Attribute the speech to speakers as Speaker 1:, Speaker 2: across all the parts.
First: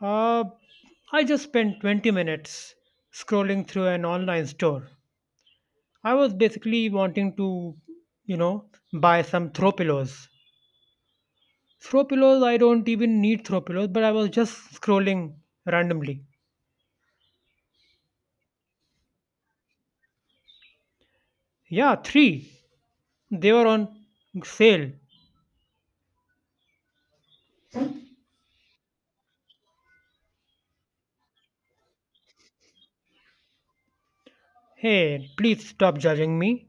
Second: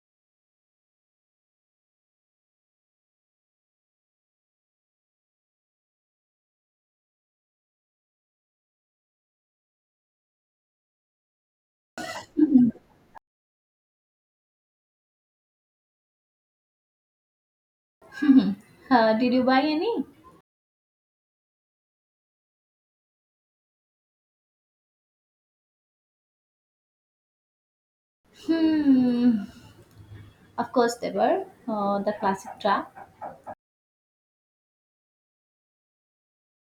Speaker 1: Uh, I just spent 20 minutes scrolling through an online store. I was basically wanting to, you know, buy some throw pillows. Throw pillows, I don't even need throw pillows, but I was just scrolling randomly.
Speaker 2: Mhm. Did you buy any?
Speaker 1: Yeah, three. They were on sale.
Speaker 2: Hmm. Of course they were. The classic trap.
Speaker 1: Hey, please stop judging me.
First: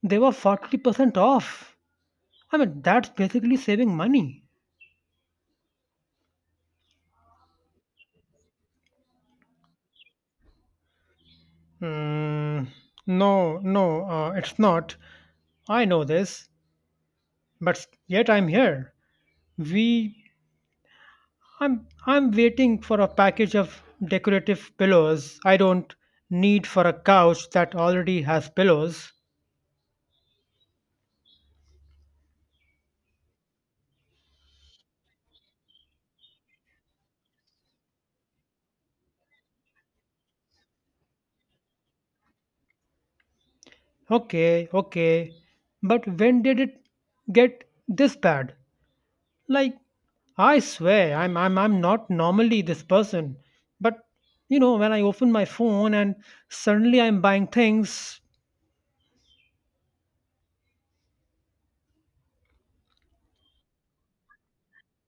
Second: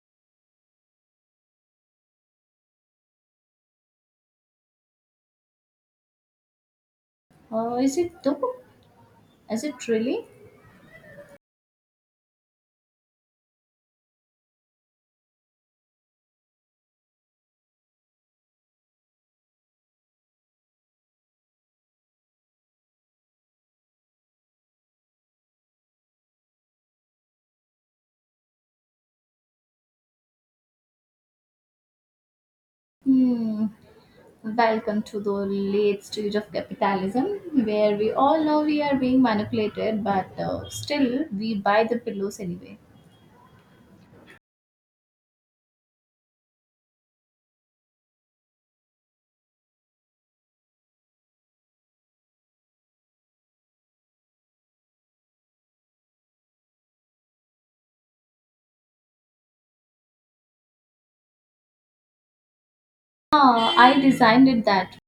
Speaker 1: They were 40% off. I mean, that's basically saving money.
Speaker 2: Is it though? Is it really?
Speaker 1: Mm, no, no, it's not. I know this, but yet I'm here. We, I'm waiting for a package of decorative pillows I don't need for a couch that already has pillows.
Speaker 2: Hmm. Welcome to the late stage of capitalism, where we all know we are being manipulated, but still we buy the pillows anyway.
Speaker 1: Okay, okay. But when did it get this bad? Like, I swear, I'm not normally this person. But, you know, when I open my phone and suddenly I'm buying things,
Speaker 2: Ah, I designed it that.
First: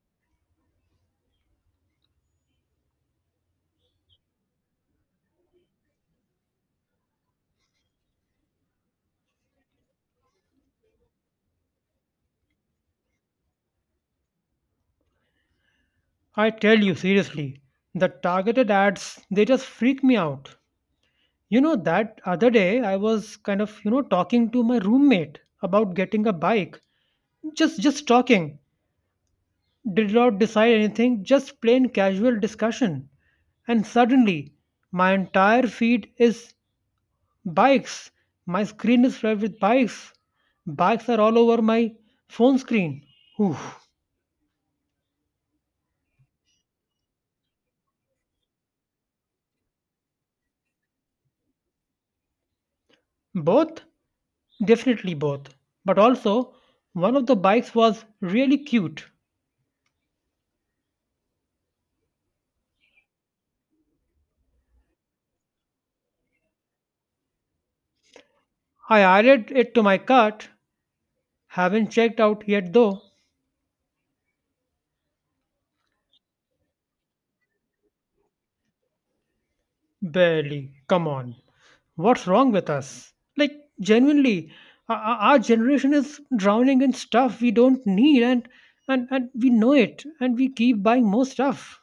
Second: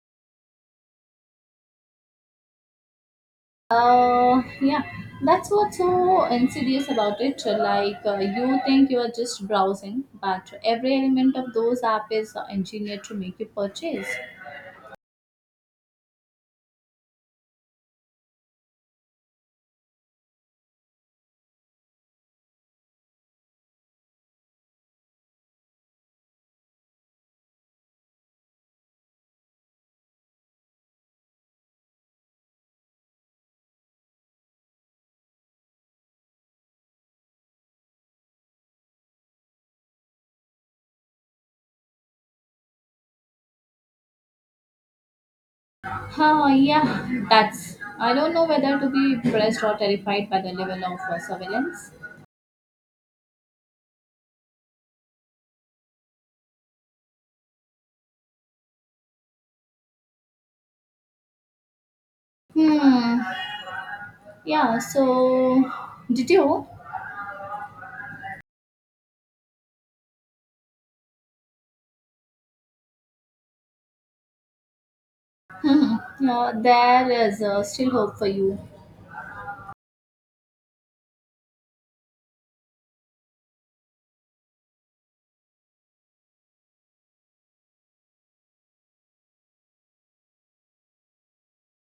Speaker 2: Yeah, that's what's so insidious about it. Like, you think you are just browsing, but every element of those app is engineered to make you purchase.
Speaker 1: I tell you seriously, the targeted ads, they just freak me out. You know, that other day I was kind of, you know, talking to my roommate about getting a bike. Just talking. Did not decide anything, just plain casual discussion. And suddenly my entire feed is bikes. My screen is flooded with bikes. Bikes are all over my phone screen. Oof.
Speaker 2: Huh, yeah, that's. I don't know whether to be impressed or terrified by the level of surveillance.
Speaker 1: Both? Definitely both. But also, one of the bikes was really cute.
Speaker 2: Hmm. Yeah, so did you?
Speaker 1: I added it to my cart. Haven't checked out yet though.
Speaker 2: Hmm. There is still hope for you.
Speaker 1: Barely. Come on. What's wrong with us? Like, genuinely, our generation is drowning in stuff we don't need, and we know it and we keep buying more stuff.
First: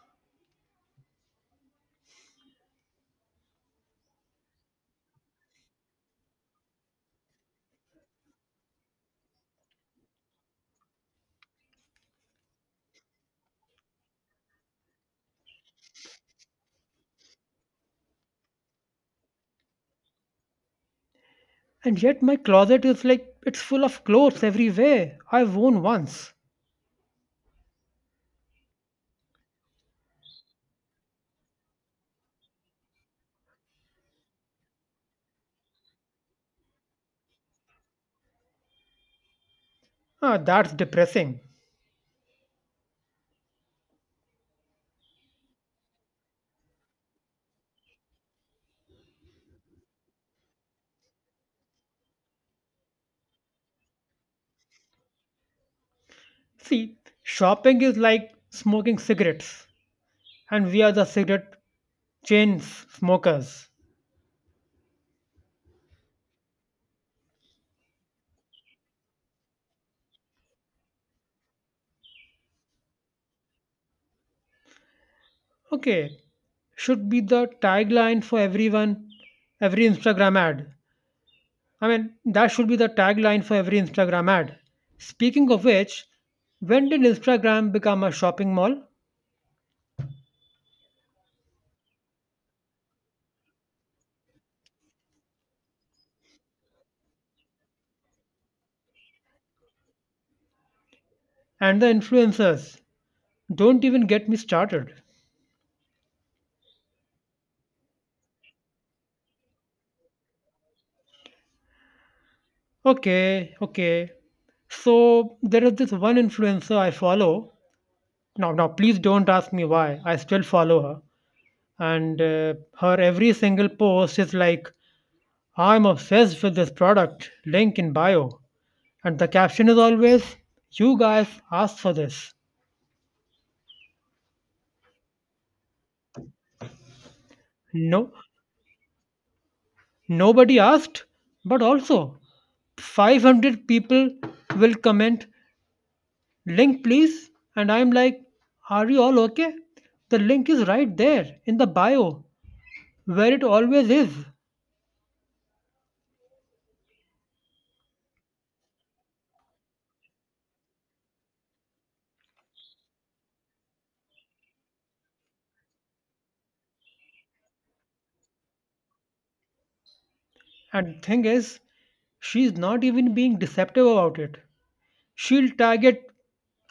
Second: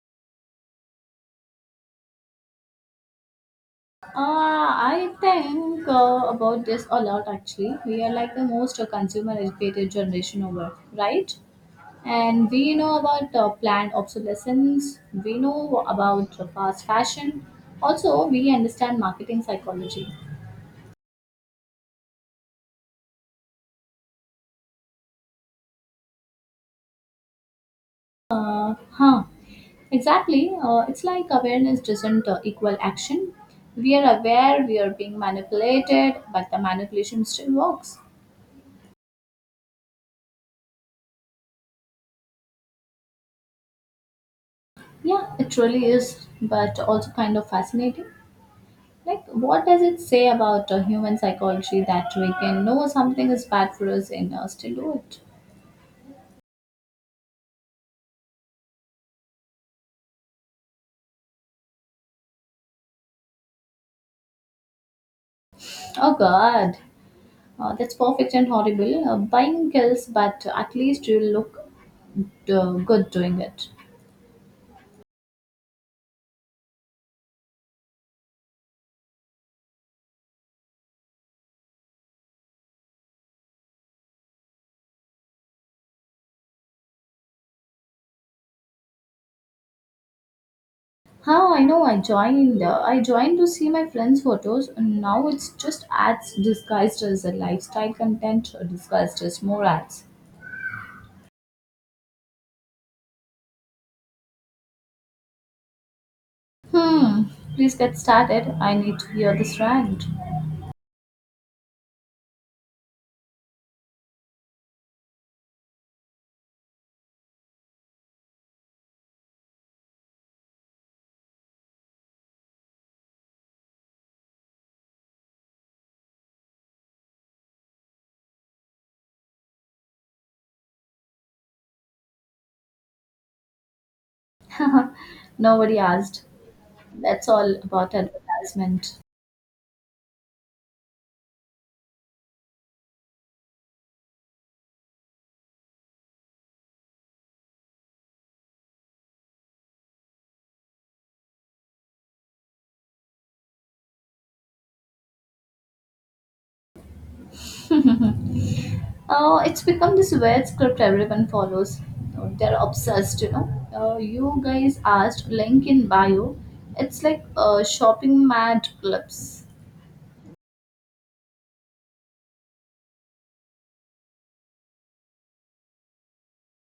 Speaker 2: I think about this a lot actually. We are like the most consumer educated generation over, right? And we know about planned obsolescence, we know about fast fashion, also, we understand marketing psychology.
Speaker 1: And yet my closet is like, it's full of clothes everywhere I've worn once.
Speaker 2: Huh. Exactly. It's like awareness doesn't equal action. We are aware we are being manipulated, but the manipulation still works.
Speaker 1: Ah, that's depressing.
Speaker 2: Yeah, it really is, but also kind of fascinating. Like, what does it say about human psychology that we can know something is bad for us and still do it?
Speaker 1: See, shopping is like smoking cigarettes and we are the cigarette chain smokers.
Speaker 2: Oh God, that's perfect and horrible. Buying kills, but at least you look good doing it.
Speaker 1: Okay, should be the tagline for everyone, every Instagram ad. I mean, that should be the tagline for every Instagram ad. Speaking of which, when did Instagram become a shopping mall?
Speaker 2: How I know I joined. I joined to see my friends' photos, and now it's just ads disguised as a lifestyle content, disguised as more ads.
Speaker 1: And the influencers. Don't even get me started.
Speaker 2: Hmm. Please get started. I need to hear this rant.
Speaker 1: Okay, okay. So there is this one influencer I follow. Now, now, please don't ask me why I still follow her, and her every single post is like I'm obsessed with this product, link in bio. And the caption is always, you guys asked for this.
Speaker 2: Nobody asked. That's all about
Speaker 1: No,
Speaker 2: advertisement.
Speaker 1: nobody asked, but also 500 people will comment, link please. And I'm like, are you all okay? The link is right there in the bio where it always is.
Speaker 2: It's become this weird script everyone follows. They're obsessed, you know. You guys asked, link in bio. It's like shopping mad clubs.
Speaker 1: And thing is, she's not even being deceptive about it. She'll tag it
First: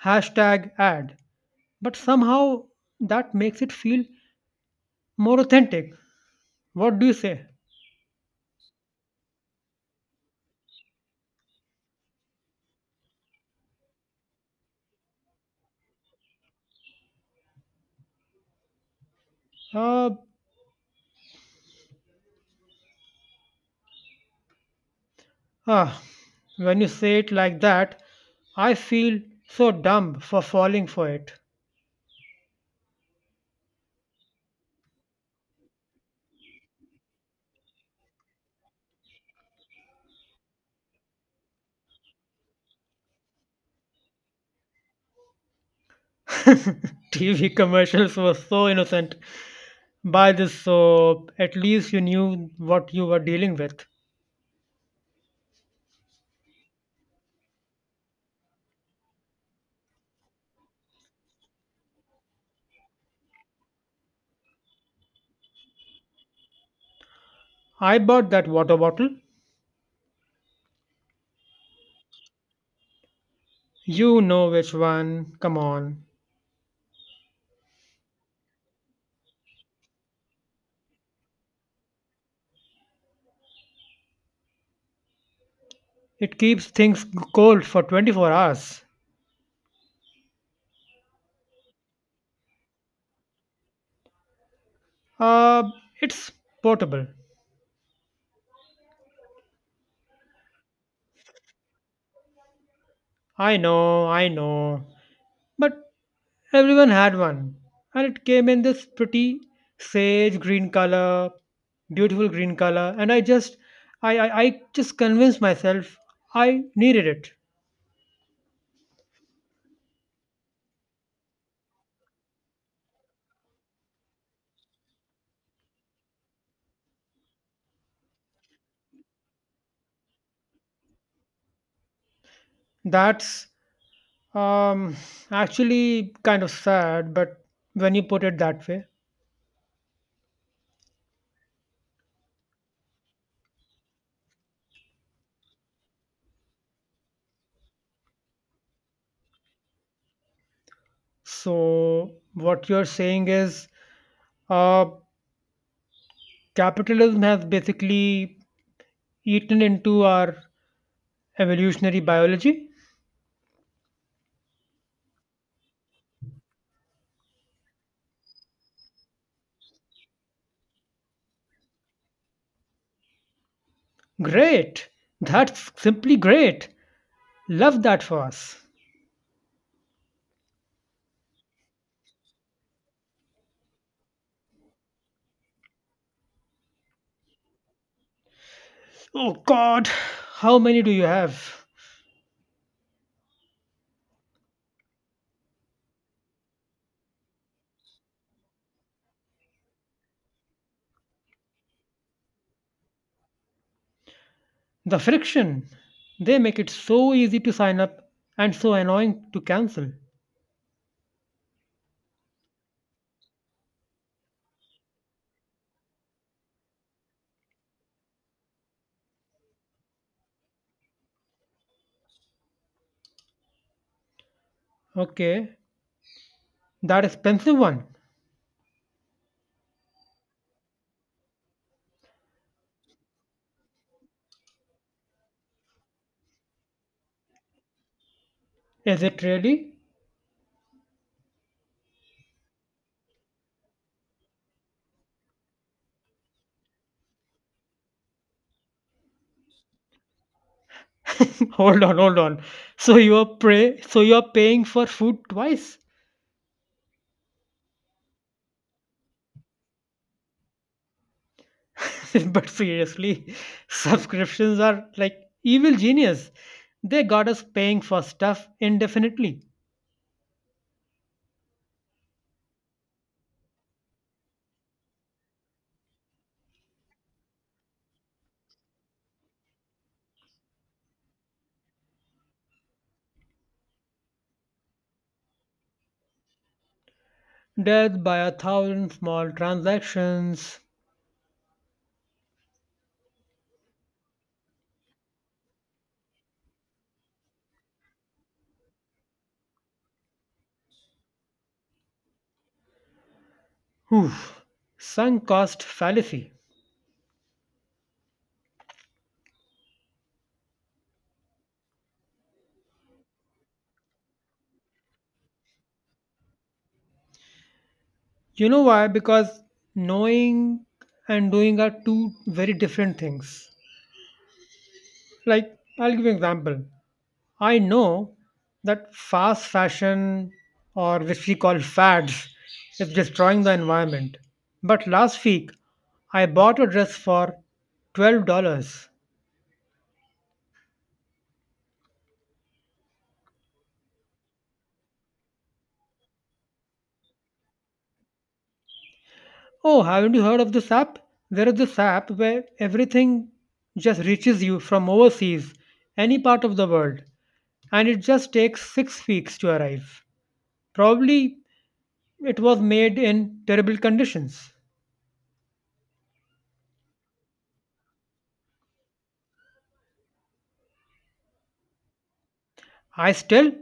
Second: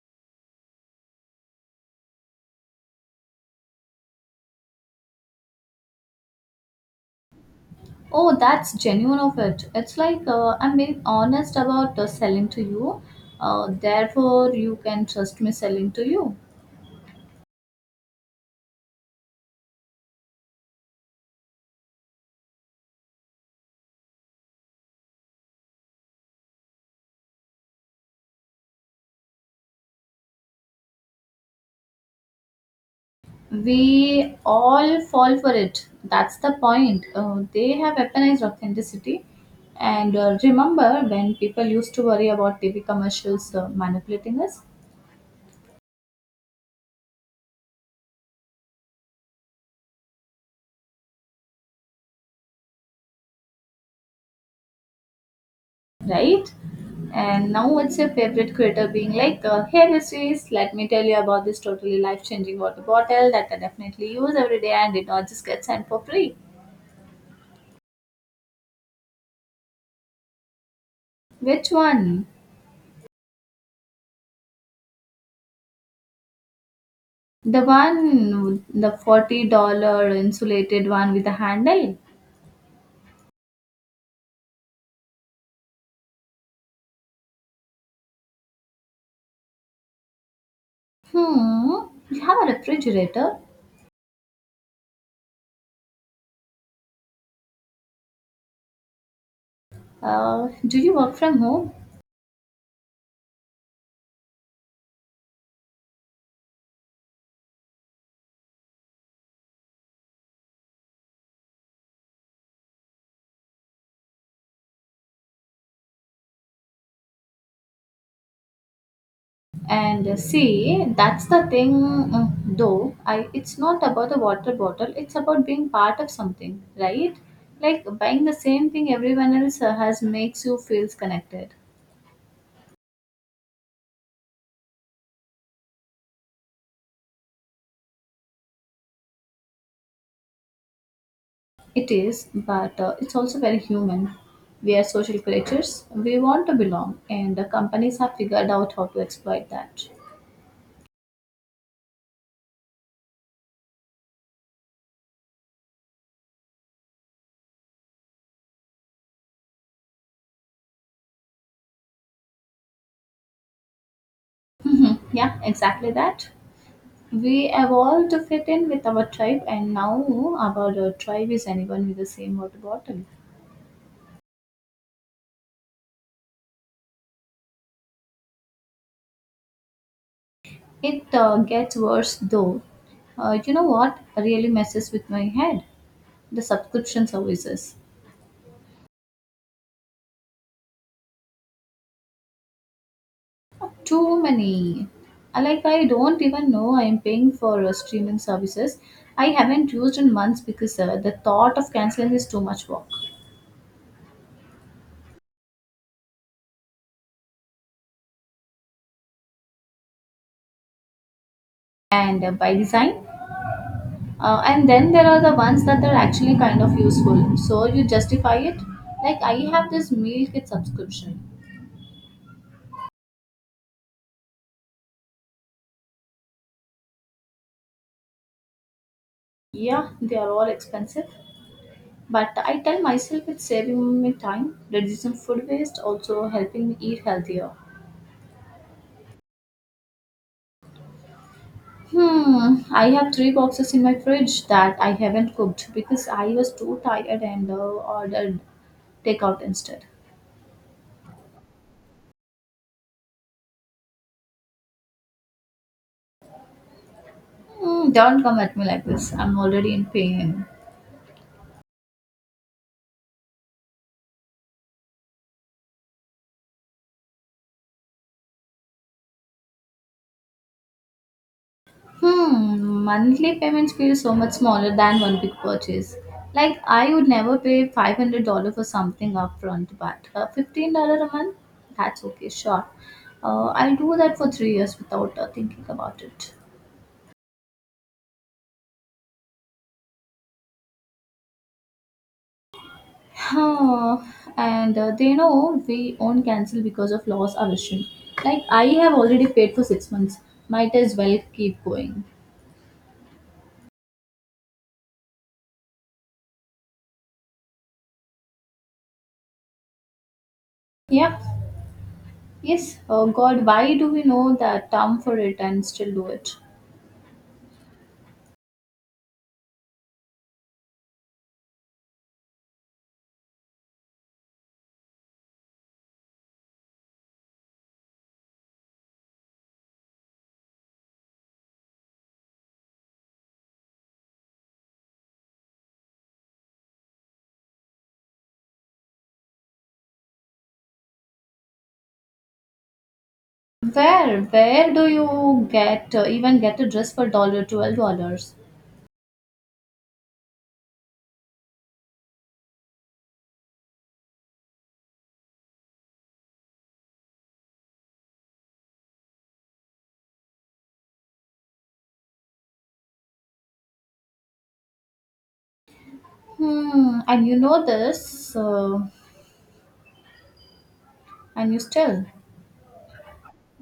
Speaker 1: hashtag ad, but somehow that makes it feel more authentic. What do you say?
Speaker 2: Oh, that's genuine of it. It's like I'm being honest about selling to you. Therefore, you can trust me selling to you.
Speaker 1: uh, ah, when you say it like that, I feel so dumb for falling for it.
Speaker 2: We all fall for it. That's the point. They have weaponized authenticity. And remember when people used to worry about TV commercials manipulating us,
Speaker 1: TV commercials were so innocent. Buy this soap, at least you knew what you were dealing with.
Speaker 2: right? And now it's your favorite creator being like, "Hey, Mysteries, let me tell you about this totally life-changing water bottle that I definitely use every day and did not just get sent for free."
Speaker 1: I bought that water bottle.
Speaker 2: Which one?
Speaker 1: You know which one, come on.
Speaker 2: The one, the 40-dollar insulated one with a handle.
Speaker 1: It keeps things cold for 24 hours.
Speaker 2: Hmm, you have a refrigerator.
Speaker 1: Uh, it's portable.
Speaker 2: Do you work from home?
Speaker 1: I know, I know. But everyone had one. And it came in this pretty sage green color, beautiful green color. And I just, I just convinced myself I needed it.
Speaker 2: And see, that's the thing, though. I it's not about the water bottle. It's about being part of something, right? Like buying the same thing everyone else has makes you feels connected.
Speaker 1: That's um, actually kind of sad, but when you put it that way.
Speaker 2: It is, but it's also very human. We are social creatures. We want to belong, and the companies have figured out how to exploit that.
Speaker 1: So, what you're saying is uh, capitalism has basically eaten into our evolutionary biology?
Speaker 2: Yeah, exactly that. We evolved to fit in with our tribe, and now our tribe is anyone with the same water bottle.
Speaker 1: Great. That's simply great. Love that for us.
Speaker 2: It gets worse though. You know what really messes with my head? The subscription services.
Speaker 1: Oh god, how many do you have?
Speaker 2: Too many. Like, I don't even know I am paying for streaming services. I haven't used in months because the thought of canceling is too much work.
Speaker 1: The friction. They make it so easy to sign up and so annoying to cancel.
Speaker 2: And by design. And then there are the ones that are actually kind of useful. So you justify it. Like I have this meal kit subscription.
Speaker 1: Okay, that expensive one.
Speaker 2: Yeah, they are all expensive. But I tell myself it's saving me time, reducing food waste, also helping me eat healthier.
Speaker 1: Is it really?
Speaker 2: Hmm, I have three boxes in my fridge that I haven't cooked because I was too tired and ordered takeout instead.
Speaker 1: Hold on, hold on. So you are paying for food twice?
Speaker 2: Hmm, don't come at me like this. I'm already in pain.
Speaker 1: But seriously, subscriptions are like evil genius. They got us paying for stuff indefinitely.
Speaker 2: Hmm, monthly payments feel so much smaller than one big purchase. Like I would never pay $500 for something upfront, but $15 a month, that's okay, sure. I'll do that for 3 years without thinking about it.
Speaker 1: Death by a thousand small transactions.
Speaker 2: Huh. And they know we won't cancel because of loss aversion. Like I have already paid for 6 months, might as well keep going.
Speaker 1: Whew. Sunk cost fallacy.
Speaker 2: Yeah. Yes. Oh God, why do we know that term for it and still do it?
Speaker 1: You know why? Because knowing and doing are two very different things. Like, I'll give you an example. I know that fast fashion, or which we call fads, is destroying the environment. But last week, I bought a dress for $12.
Speaker 2: Where do you get even get a dress for dollar $12?
Speaker 1: Oh, haven't you heard of this app? There is this app where everything just reaches you from overseas, any part of the world, and it just takes 6 weeks to arrive. Probably it was made in terrible conditions.
Speaker 2: Hmm, and you know this, and you still,
Speaker 1: I still,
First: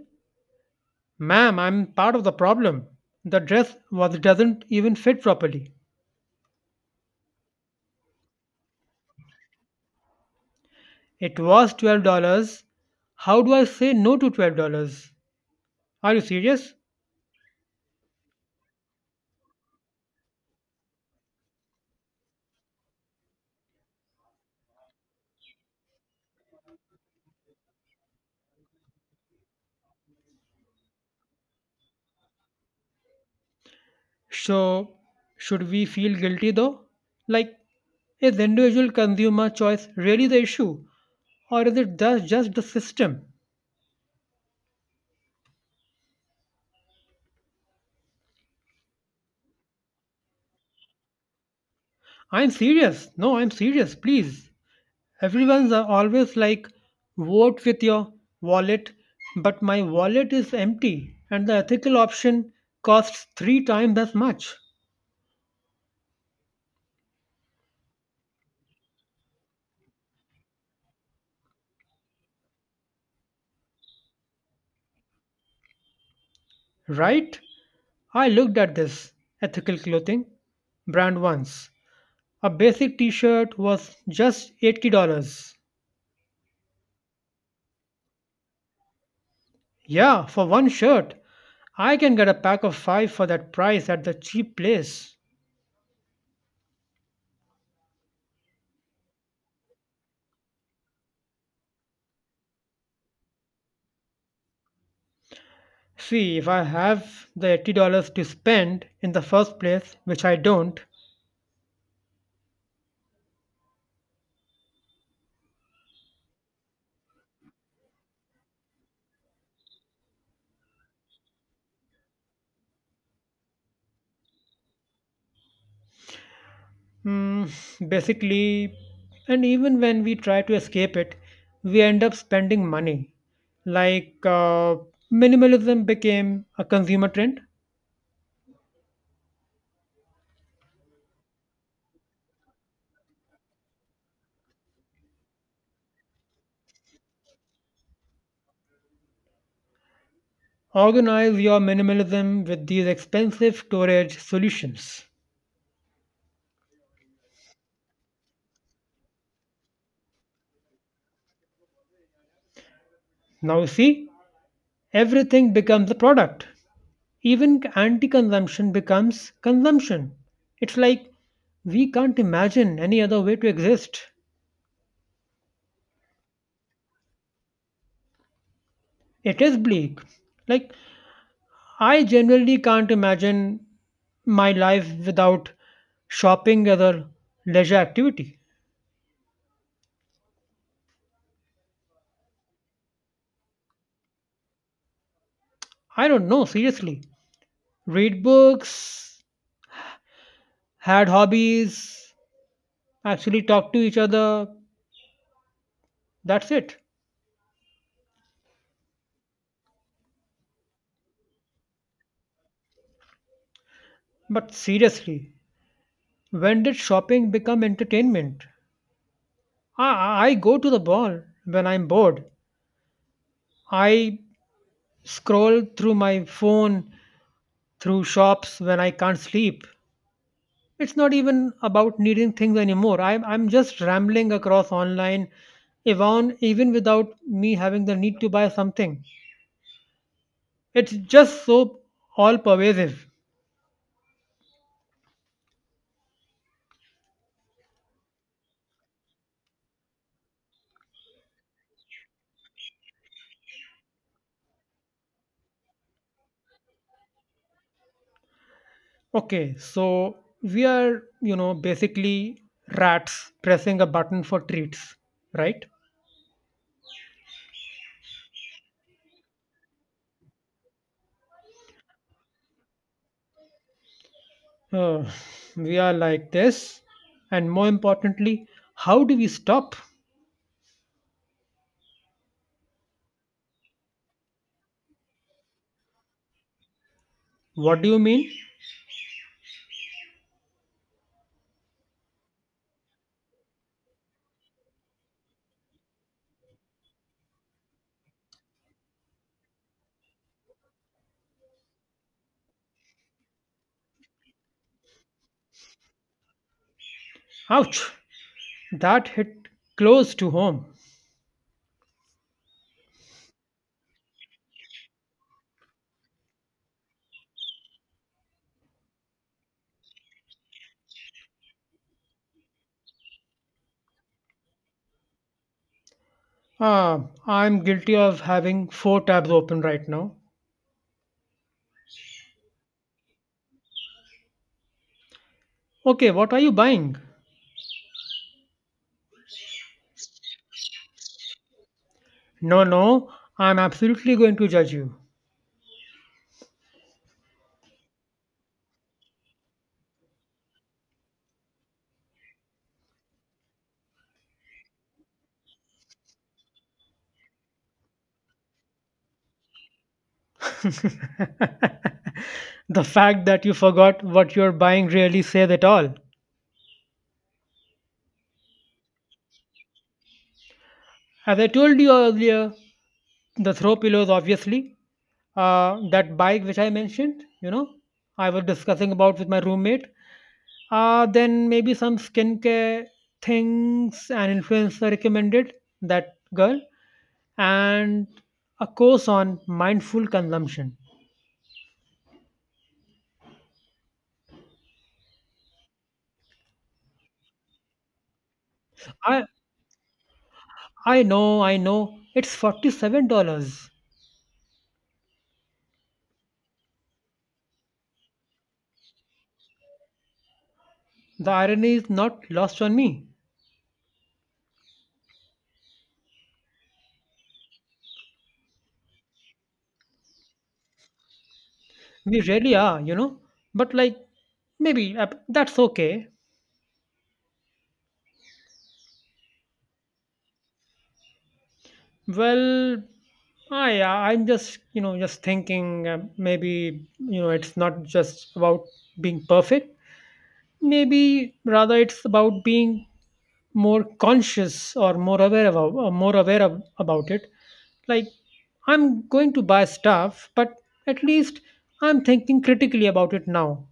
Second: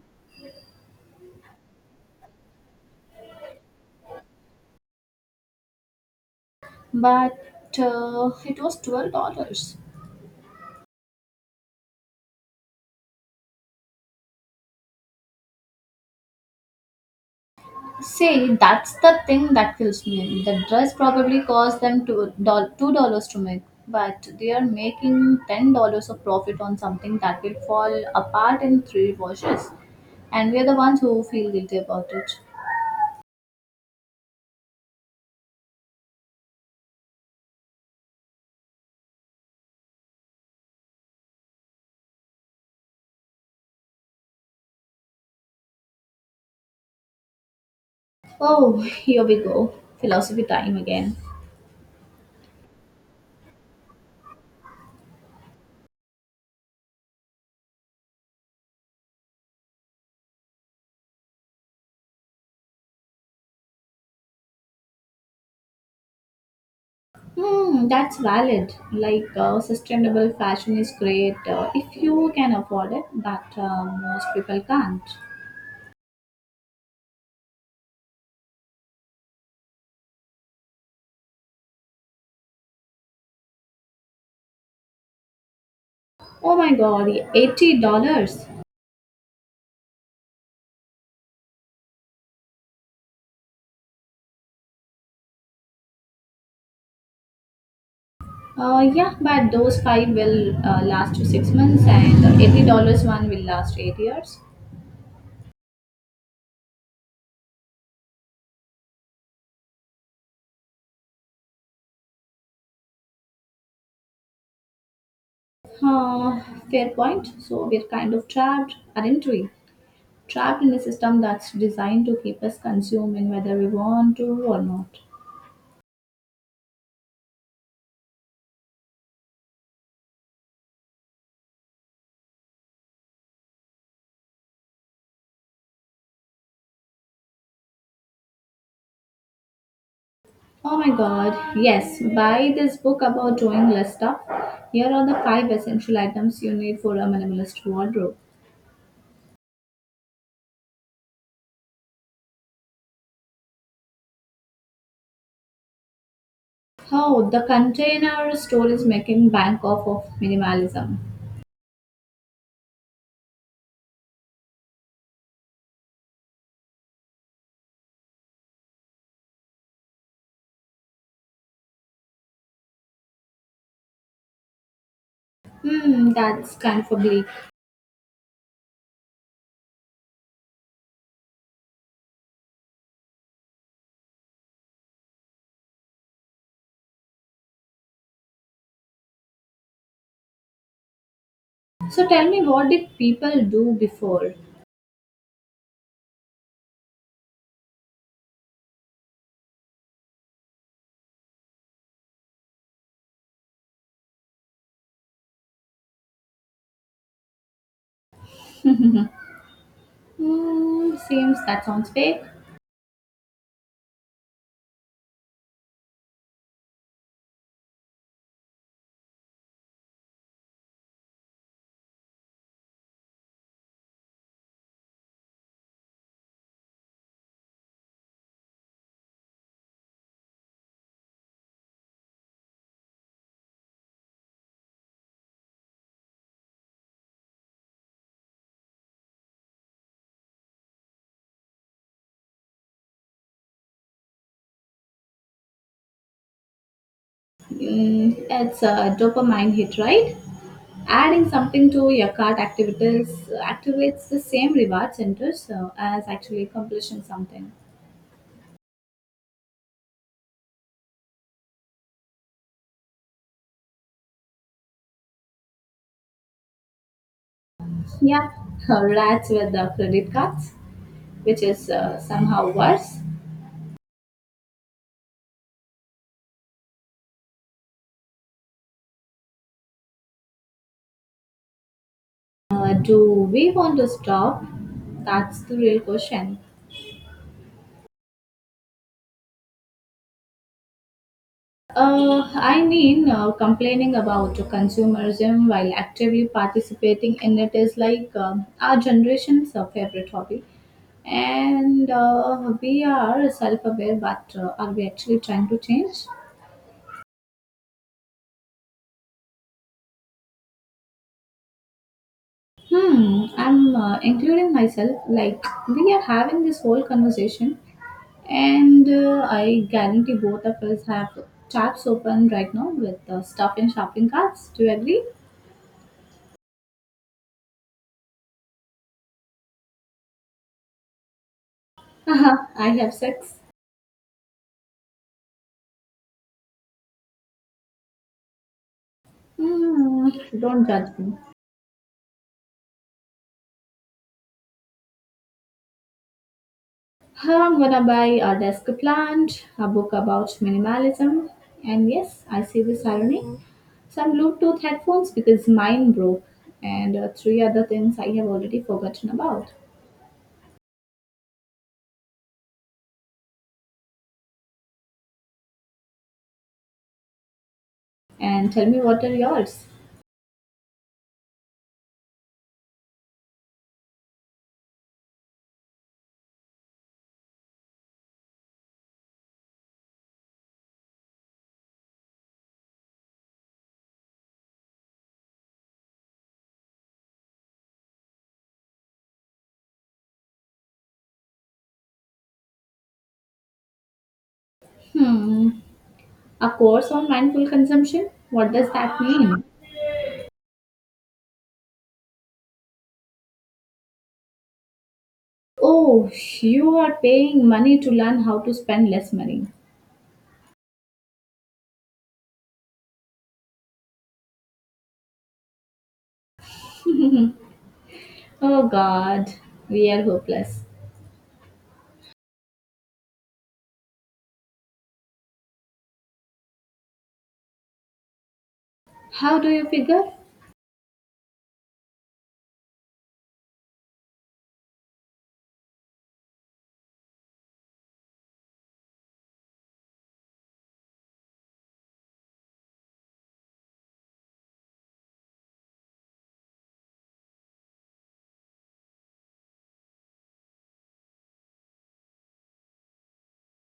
Speaker 1: ma'am, I'm part of the problem. The dress was doesn't even fit properly.
Speaker 2: but it was $12.
Speaker 1: It was $12. How do I say no to $12? Are you serious?
Speaker 2: See, that's the thing that kills me. The dress probably cost them two dollars to make, but they are making $10 of profit on something that will fall apart in three washes, and we are the ones who feel guilty about it.
Speaker 1: So, should we feel guilty though? Like, is the individual consumer choice really the issue? Or is it just the system?
Speaker 2: Oh, here we go, philosophy time again.
Speaker 1: I'm serious. No, I'm serious. Please. Everyone's always like, vote with your wallet, but my wallet is empty and the ethical option costs three times as much.
Speaker 2: Hmm, that's valid. Like sustainable fashion is great if you can afford it, but most people can't.
Speaker 1: Right? I looked at this ethical clothing brand once. A basic t-shirt was just $80.
Speaker 2: Oh my God, $80.
Speaker 1: Yeah, for one shirt. I can get a pack of five for that price at the cheap place.
Speaker 2: Yeah, but those five will last you 6 months, and the $80 one will last 8 years.
Speaker 1: See, if I have the $80 to spend in the first place, which I don't,
Speaker 2: Uh, Fair point. So we're kind of trapped, aren't we? Trapped in a system that's designed to keep us consuming whether we want to or not.
Speaker 1: basically, and even when we try to escape it, we end up spending money. Like minimalism became a consumer trend.
Speaker 2: Oh my god, yes, buy this book about doing less stuff. Here are the five essential items you need for a minimalist wardrobe.
Speaker 1: Organize your minimalism with these expensive storage solutions.
Speaker 2: Oh, the Container Store is making bank off of minimalism.
Speaker 1: Now see, everything becomes a product. Even anti-consumption becomes consumption. It's like we can't imagine any other way to exist.
Speaker 2: Hmm, that's kind of a bleak.
Speaker 1: It is bleak. Like I generally can't imagine my life without shopping as a leisure activity.
Speaker 2: So tell me, what did people do before?
Speaker 1: I don't know, seriously. Read books, had hobbies, actually talk to each other. That's it.
Speaker 2: Hmm, seems that sounds fake.
Speaker 1: But seriously, when did shopping become entertainment? I go to the mall when I'm bored. I scroll through my phone, through shops when I can't sleep. It's not even about needing things anymore. I'm just rambling across online, even without me having the need to buy something. It's just so all pervasive.
Speaker 2: Hmm, it's a dopamine hit, right? Adding something to your cart activities activates the same reward centers as actually accomplishing something.
Speaker 1: Okay, so we are, you know, basically rats pressing a button for treats, right?
Speaker 2: Yeah, rats with the credit cards, which is somehow worse.
Speaker 1: Uh, we are like this. And more importantly, how do we stop?
Speaker 2: Do we want to stop? That's the real question.
Speaker 1: What do you mean?
Speaker 2: I mean, complaining about consumerism while actively participating in it is like our generation's favorite hobby. And we are self aware, but are we actually trying to change?
Speaker 1: Ouch! That hit close to home.
Speaker 2: Hmm, I'm including myself. Like, we are having this whole conversation. And I guarantee both of us have tabs open right now with stuff and shopping carts. Do you agree?
Speaker 1: Ah, I'm guilty of having four tabs open right now.
Speaker 2: I have six.
Speaker 1: Okay, what are you buying?
Speaker 2: Hmm, don't judge me.
Speaker 1: No, no, I'm absolutely going to judge you.
Speaker 2: I'm gonna buy a desk plant, a book about minimalism, and yes, I see this irony. Some Bluetooth headphones because mine broke, and three other things I have already forgotten about.
Speaker 1: The fact that you forgot what you're buying really says it all.
Speaker 2: And tell me what are yours?
Speaker 1: As I told you earlier, the throw pillows, obviously. That bike which I mentioned, you know, I was discussing about with my roommate. Then maybe some skincare things an influencer recommended, that girl. And a course on mindful consumption.
Speaker 2: Hmm, a course on mindful consumption? What does that
Speaker 1: I
Speaker 2: mean?
Speaker 1: I know, I know. It's $47.
Speaker 2: Oh, you are paying money to learn how to spend less money.
Speaker 1: The irony is not lost on me.
Speaker 2: Oh God, we are hopeless.
Speaker 1: We really are, you know. But like, maybe that's okay.
Speaker 2: How do you figure?
Speaker 1: Well, I'm just, you know, just thinking maybe, you know, it's not just about being perfect. Maybe rather it's about being more conscious or more aware about, or more aware of, about it. Like, I'm going to buy stuff, but at least I'm thinking critically about it now,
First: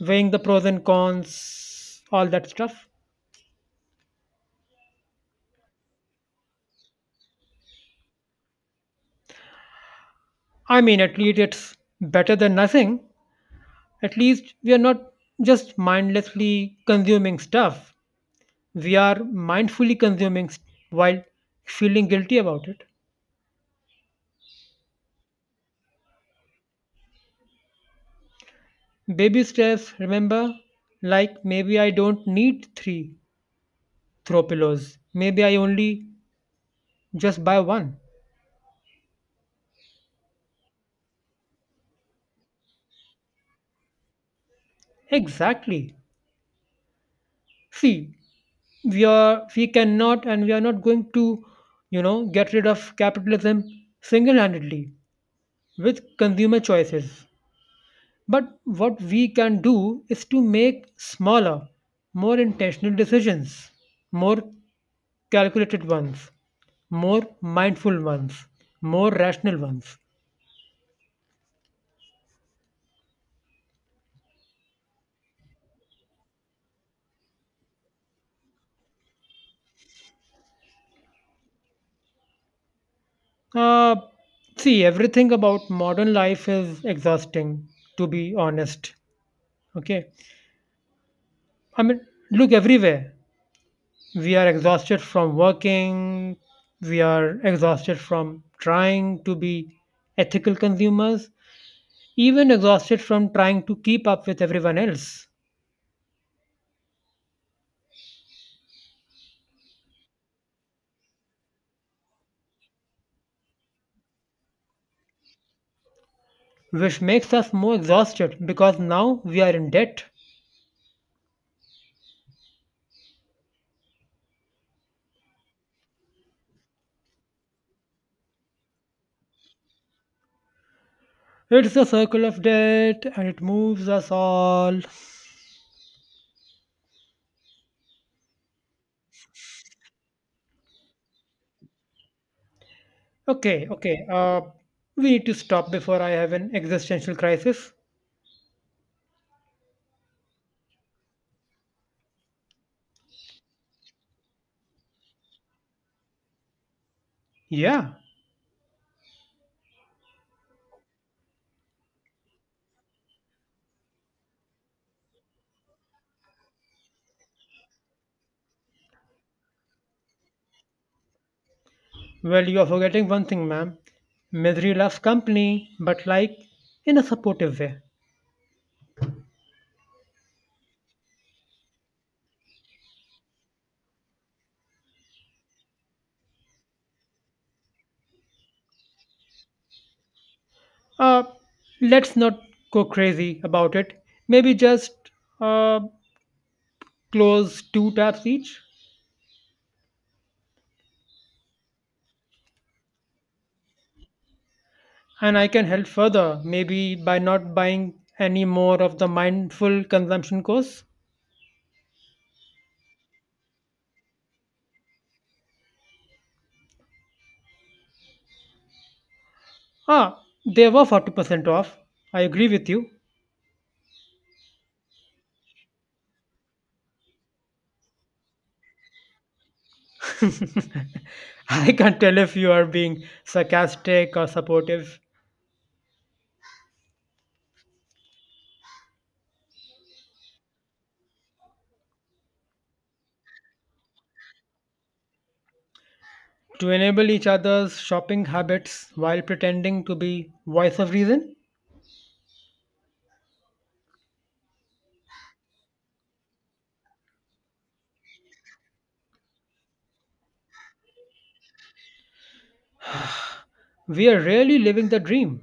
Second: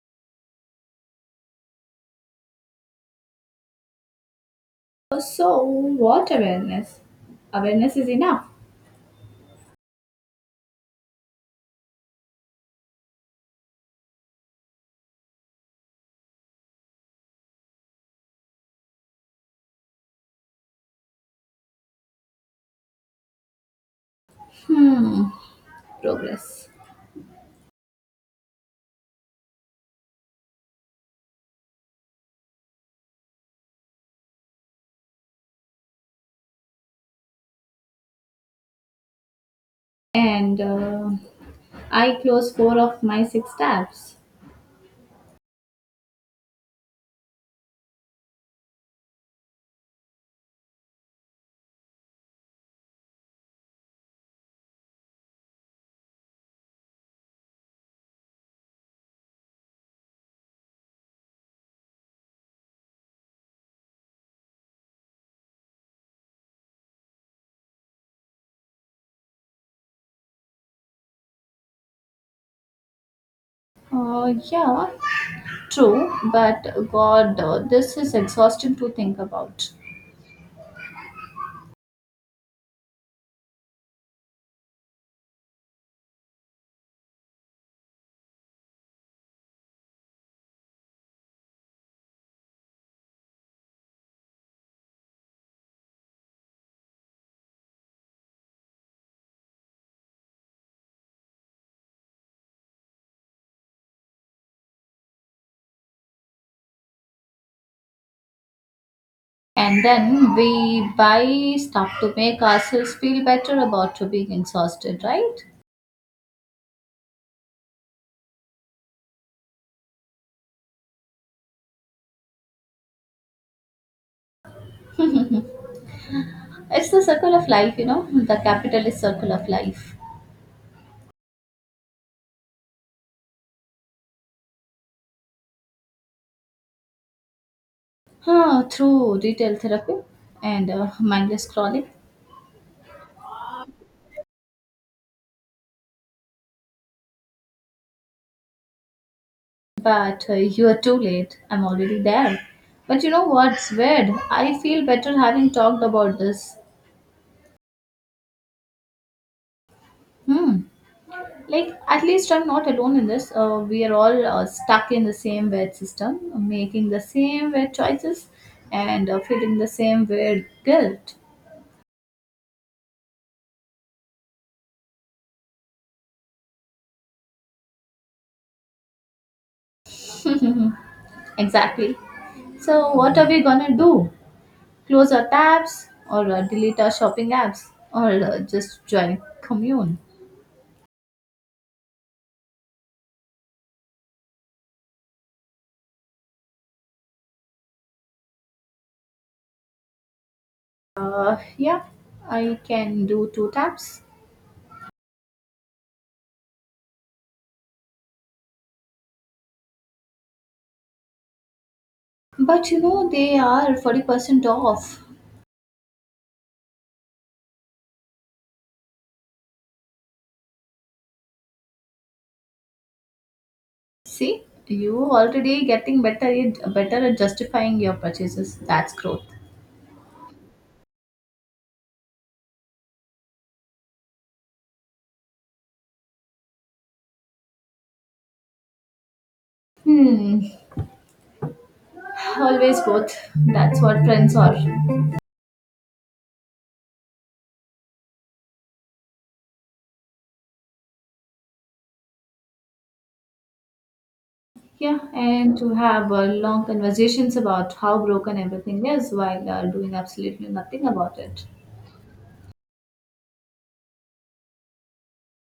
Speaker 1: weighing the pros and cons, all that stuff.
Speaker 2: Oh, so, what awareness? Awareness is enough.
Speaker 1: I mean, at least it's better than nothing. At least we are not just mindlessly consuming stuff, we are mindfully consuming while feeling guilty about it.
Speaker 2: Hmm, progress.
Speaker 1: Baby steps, remember, like maybe I don't need three throw pillows, maybe I only just buy one.
Speaker 2: And I close four of my six tabs.
Speaker 1: Exactly. See, we cannot and we are not going to, you know, get rid of capitalism single-handedly with consumer choices. But what we can do is to make smaller, more intentional decisions, more calculated ones, more mindful ones, more rational ones.
Speaker 2: Yeah, true, but God, this is exhausting to think about.
Speaker 1: Uh, See, everything about modern life is exhausting, to be honest. Okay. I mean, look everywhere. We are exhausted from working, we are exhausted from trying to be ethical consumers, even exhausted from trying to keep up with everyone else,
Speaker 2: And then we buy stuff to make ourselves feel better about to being exhausted, right?
Speaker 1: which makes us more exhausted because now we are in debt.
Speaker 2: It's the circle of life, the capitalist circle of life.
Speaker 1: It's a circle of debt and it moves us all.
Speaker 2: Huh, through retail therapy and mindless scrolling.
Speaker 1: Okay, okay, we need to stop before I have an existential crisis.
Speaker 2: But you are too late. I'm already there. But you know what's weird? I feel better having talked about this.
Speaker 1: Yeah,
Speaker 2: Hmm. Like, at least I'm not alone in this. We are all stuck in the same weird system, making the same weird choices and feeling the same weird guilt.
Speaker 1: well, you are forgetting one thing, ma'am. Misery loves company, but like in a supportive way.
Speaker 2: Exactly. So, what are we gonna do? Close our tabs or delete our shopping apps or just join commune.
Speaker 1: Uh, let's not go crazy about it. Maybe just uh, close two tabs each.
Speaker 2: Yeah, I can do two taps.
Speaker 1: And I can help further, maybe by not buying any more of the mindful consumption course.
Speaker 2: But you know they are 40% off.
Speaker 1: Ah, they were 40% off. I agree with you.
Speaker 2: See, you already getting better at justifying your purchases. That's growth.
Speaker 1: I can't tell if you are being sarcastic or supportive.
Speaker 2: Hmm, always both. That's what friends are.
Speaker 1: To enable each other's shopping habits while pretending to be voice of reason,
Speaker 2: Yeah, and to have long conversations about how broken everything is while doing absolutely nothing about it.
Speaker 1: we are really living the dream.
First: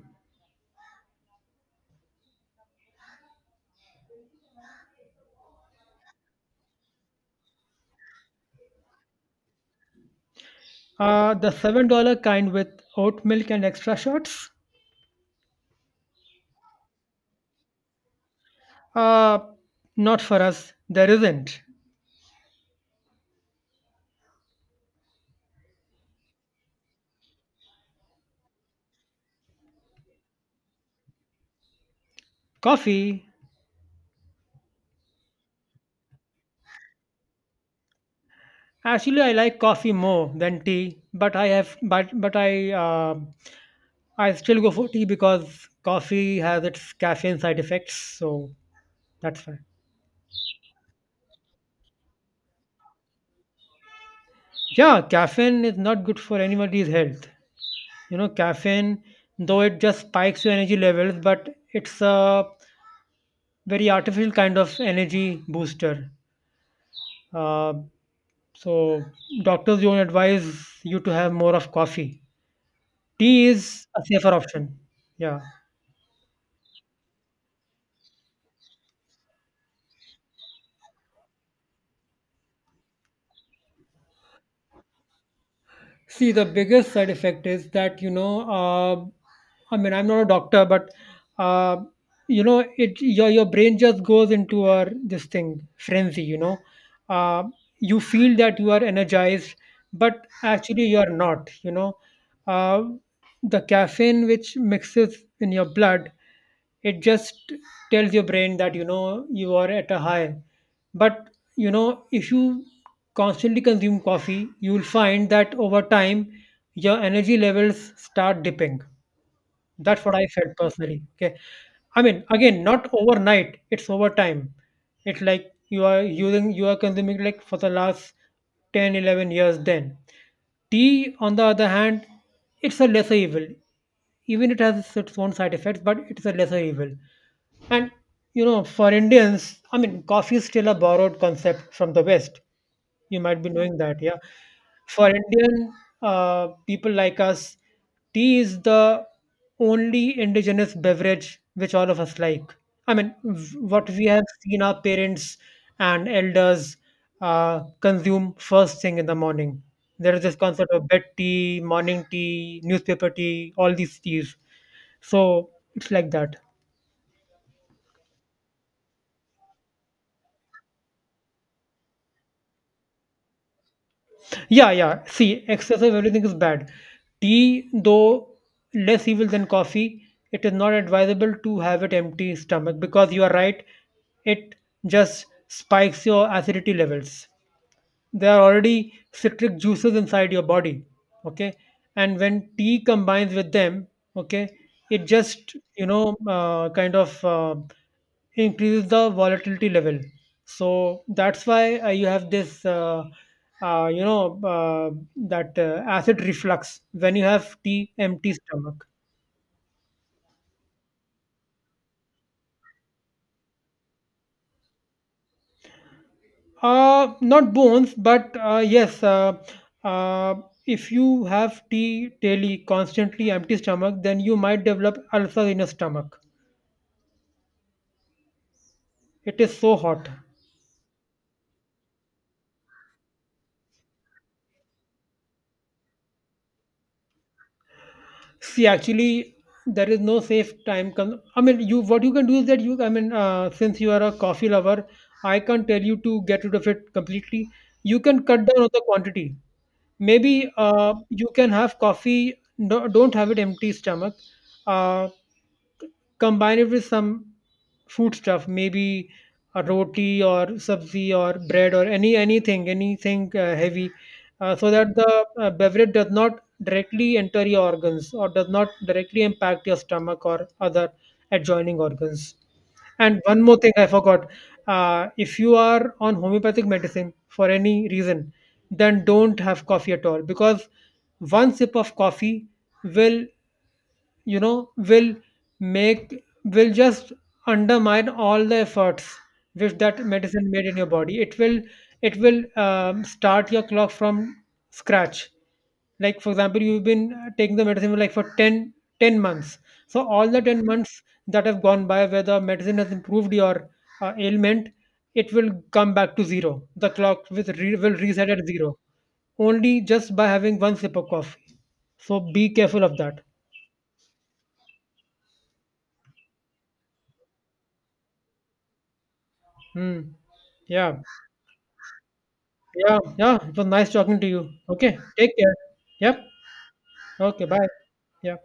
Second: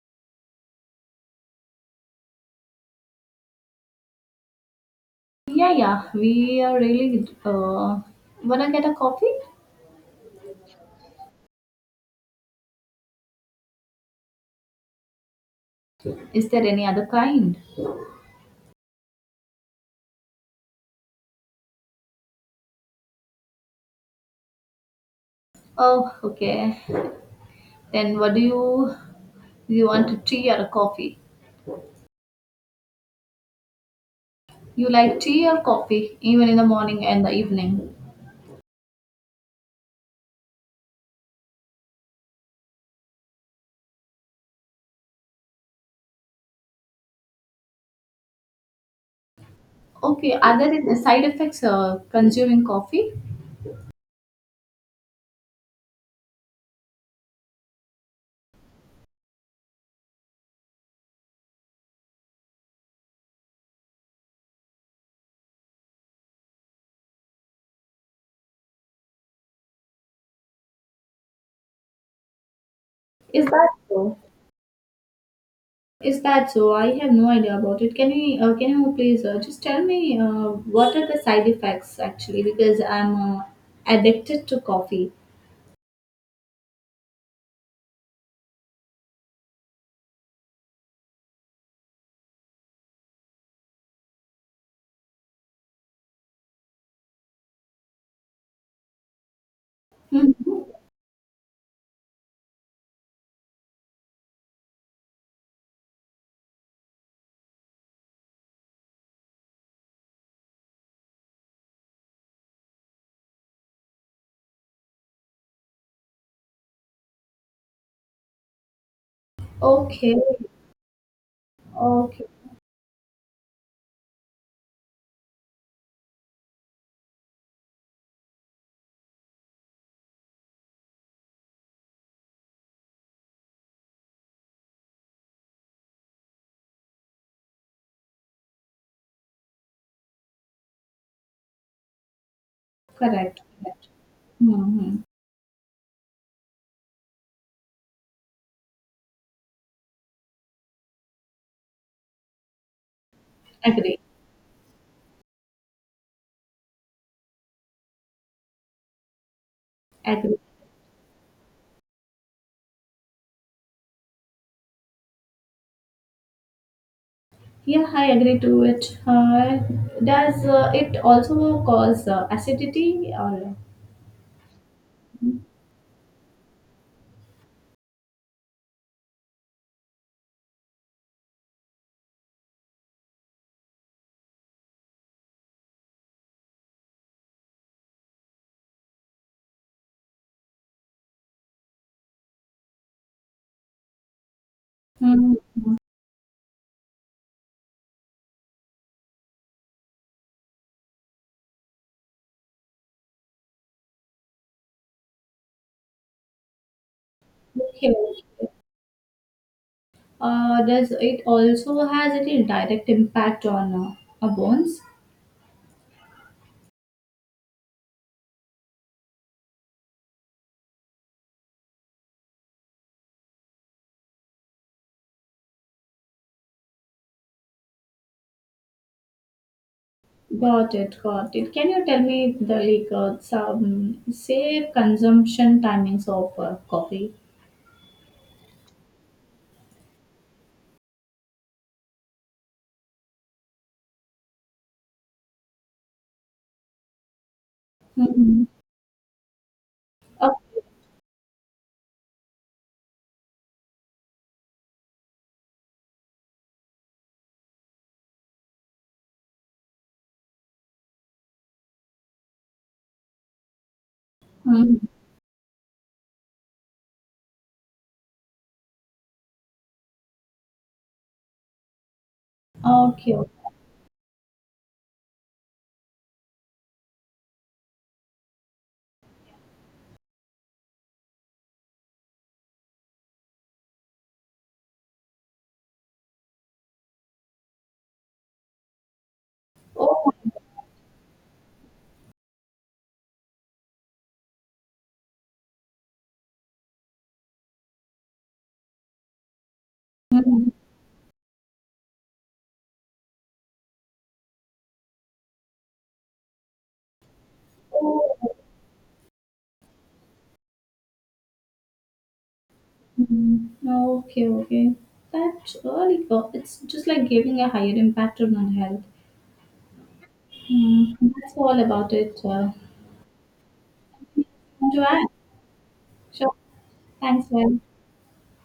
Speaker 2: Yeah, yeah, we are really. Wanna get a coffee?
Speaker 1: The $7 kind with oat milk and extra shots?
Speaker 2: Is there any other kind?
Speaker 1: Uh, Not for us. There isn't.
Speaker 2: Oh, okay. Then what do you want, a tea or a coffee?
Speaker 1: Coffee.
Speaker 2: You like tea or coffee, even in the morning and the evening?
Speaker 1: Actually, I like coffee more than tea, but I have but I still go for tea because coffee has its caffeine side effects, so that's fine.
Speaker 2: Okay. Are there any side effects consuming coffee?
Speaker 1: Yeah, caffeine is not good for anybody's health. You know, caffeine, though it just spikes your energy levels, but it's a very artificial kind of energy booster. Uh, so doctors don't advise you to have more of coffee.
Speaker 2: Is
Speaker 1: Tea
Speaker 2: that
Speaker 1: is a
Speaker 2: so?
Speaker 1: safer option. Yeah.
Speaker 2: Is that so? I have no idea about it. Can you please just tell me what are the side effects actually? Because I'm addicted to coffee.
Speaker 1: See, the biggest side effect is that, I'm not a doctor, but, uh, it your brain just goes into this thing, frenzy, you know. Uh, you feel that you are energized, but
Speaker 2: Hmm.
Speaker 1: actually you're not. Uh, the caffeine which mixes in your blood it just tells your brain that you know you are at a high, but you know if you constantly consume coffee you will find that over time your energy levels start dipping. That's
Speaker 2: Okay.
Speaker 1: what I felt personally. Okay.
Speaker 2: Okay,
Speaker 1: Again, not overnight, it's over time. It's like you are using, you are consuming like for the last 10, 11 years then. Tea, on the other hand, it's a lesser evil. Even it has its own side effects, but it's a lesser evil. And for Indians, coffee is still a borrowed concept from the West. You
Speaker 2: correct,
Speaker 1: might be knowing
Speaker 2: correct.
Speaker 1: that, yeah.
Speaker 2: Mm-hmm.
Speaker 1: For Indian people like us, tea is the only indigenous beverage which all of us like. What
Speaker 2: Agree,
Speaker 1: we have seen our parents and elders consume first thing in the morning. There is this
Speaker 2: agree.
Speaker 1: concept of bed tea, morning tea, newspaper tea, all these teas. So it's like that.
Speaker 2: Yeah, I agree to it. Does it also cause acidity or?
Speaker 1: Yeah, yeah. See, excessive everything is bad. Tea, though less evil than coffee, it is not advisable to have it empty stomach because you are right, it just spikes your acidity levels. There are already citric juices inside your body. Okay. And when tea combines with them, okay, it
Speaker 2: Mhm.
Speaker 1: just kind of increases the volatility level. So that's why you have this you know that acid reflux when you have
Speaker 2: Okay.
Speaker 1: tea empty
Speaker 2: Okay.
Speaker 1: stomach.
Speaker 2: Does it also has any direct impact on our bones?
Speaker 1: Not bones, but yes, uh, if you have tea daily, constantly empty stomach, then you might develop ulcer in your stomach. It is so hot.
Speaker 2: Got it, got it. Can you tell me the like some safe consumption timings of coffee?
Speaker 1: See, actually, there is no safe time. You, what you can do is that you, since you are a coffee lover, I can't tell you to get rid of it completely. You can
Speaker 2: Mm-hmm.
Speaker 1: cut down on the quantity.
Speaker 2: Oh,
Speaker 1: Maybe you can have coffee. No, don't have it empty stomach. Uh, combine it with some food stuff, maybe a roti or sabzi or bread or anything, anything heavy, so
Speaker 2: mhm.
Speaker 1: that the beverage does not directly enter your organs or does not directly impact your stomach or other adjoining organs.
Speaker 2: Okay.
Speaker 1: And one more thing I forgot. If you are on homeopathic medicine for any reason, then don't have coffee at all, because one sip of coffee will you know will make will just undermine all the efforts which that
Speaker 2: Oh,
Speaker 1: medicine made in your body. It will start your clock from scratch. Like for example, you've been taking the medicine for like for 10 months, so all the
Speaker 2: mhm.
Speaker 1: 10 months that have gone by where the medicine has improved your ailment, it will come back to zero. The clock with will
Speaker 2: Oh.
Speaker 1: reset at zero only just by having one sip of coffee. So be careful of that.
Speaker 2: Mm, oh, okay, okay. That early, it's just like giving a higher impact on our health.
Speaker 1: Hmm.
Speaker 2: Mm,
Speaker 1: Yeah.
Speaker 2: that's all about it.
Speaker 1: Yeah. Yeah, it was nice talking to you.
Speaker 2: Want to
Speaker 1: Okay.
Speaker 2: add?
Speaker 1: Take care. Yep.
Speaker 2: Sure. Thanks,
Speaker 1: Okay.
Speaker 2: well.
Speaker 1: Bye. Yeah.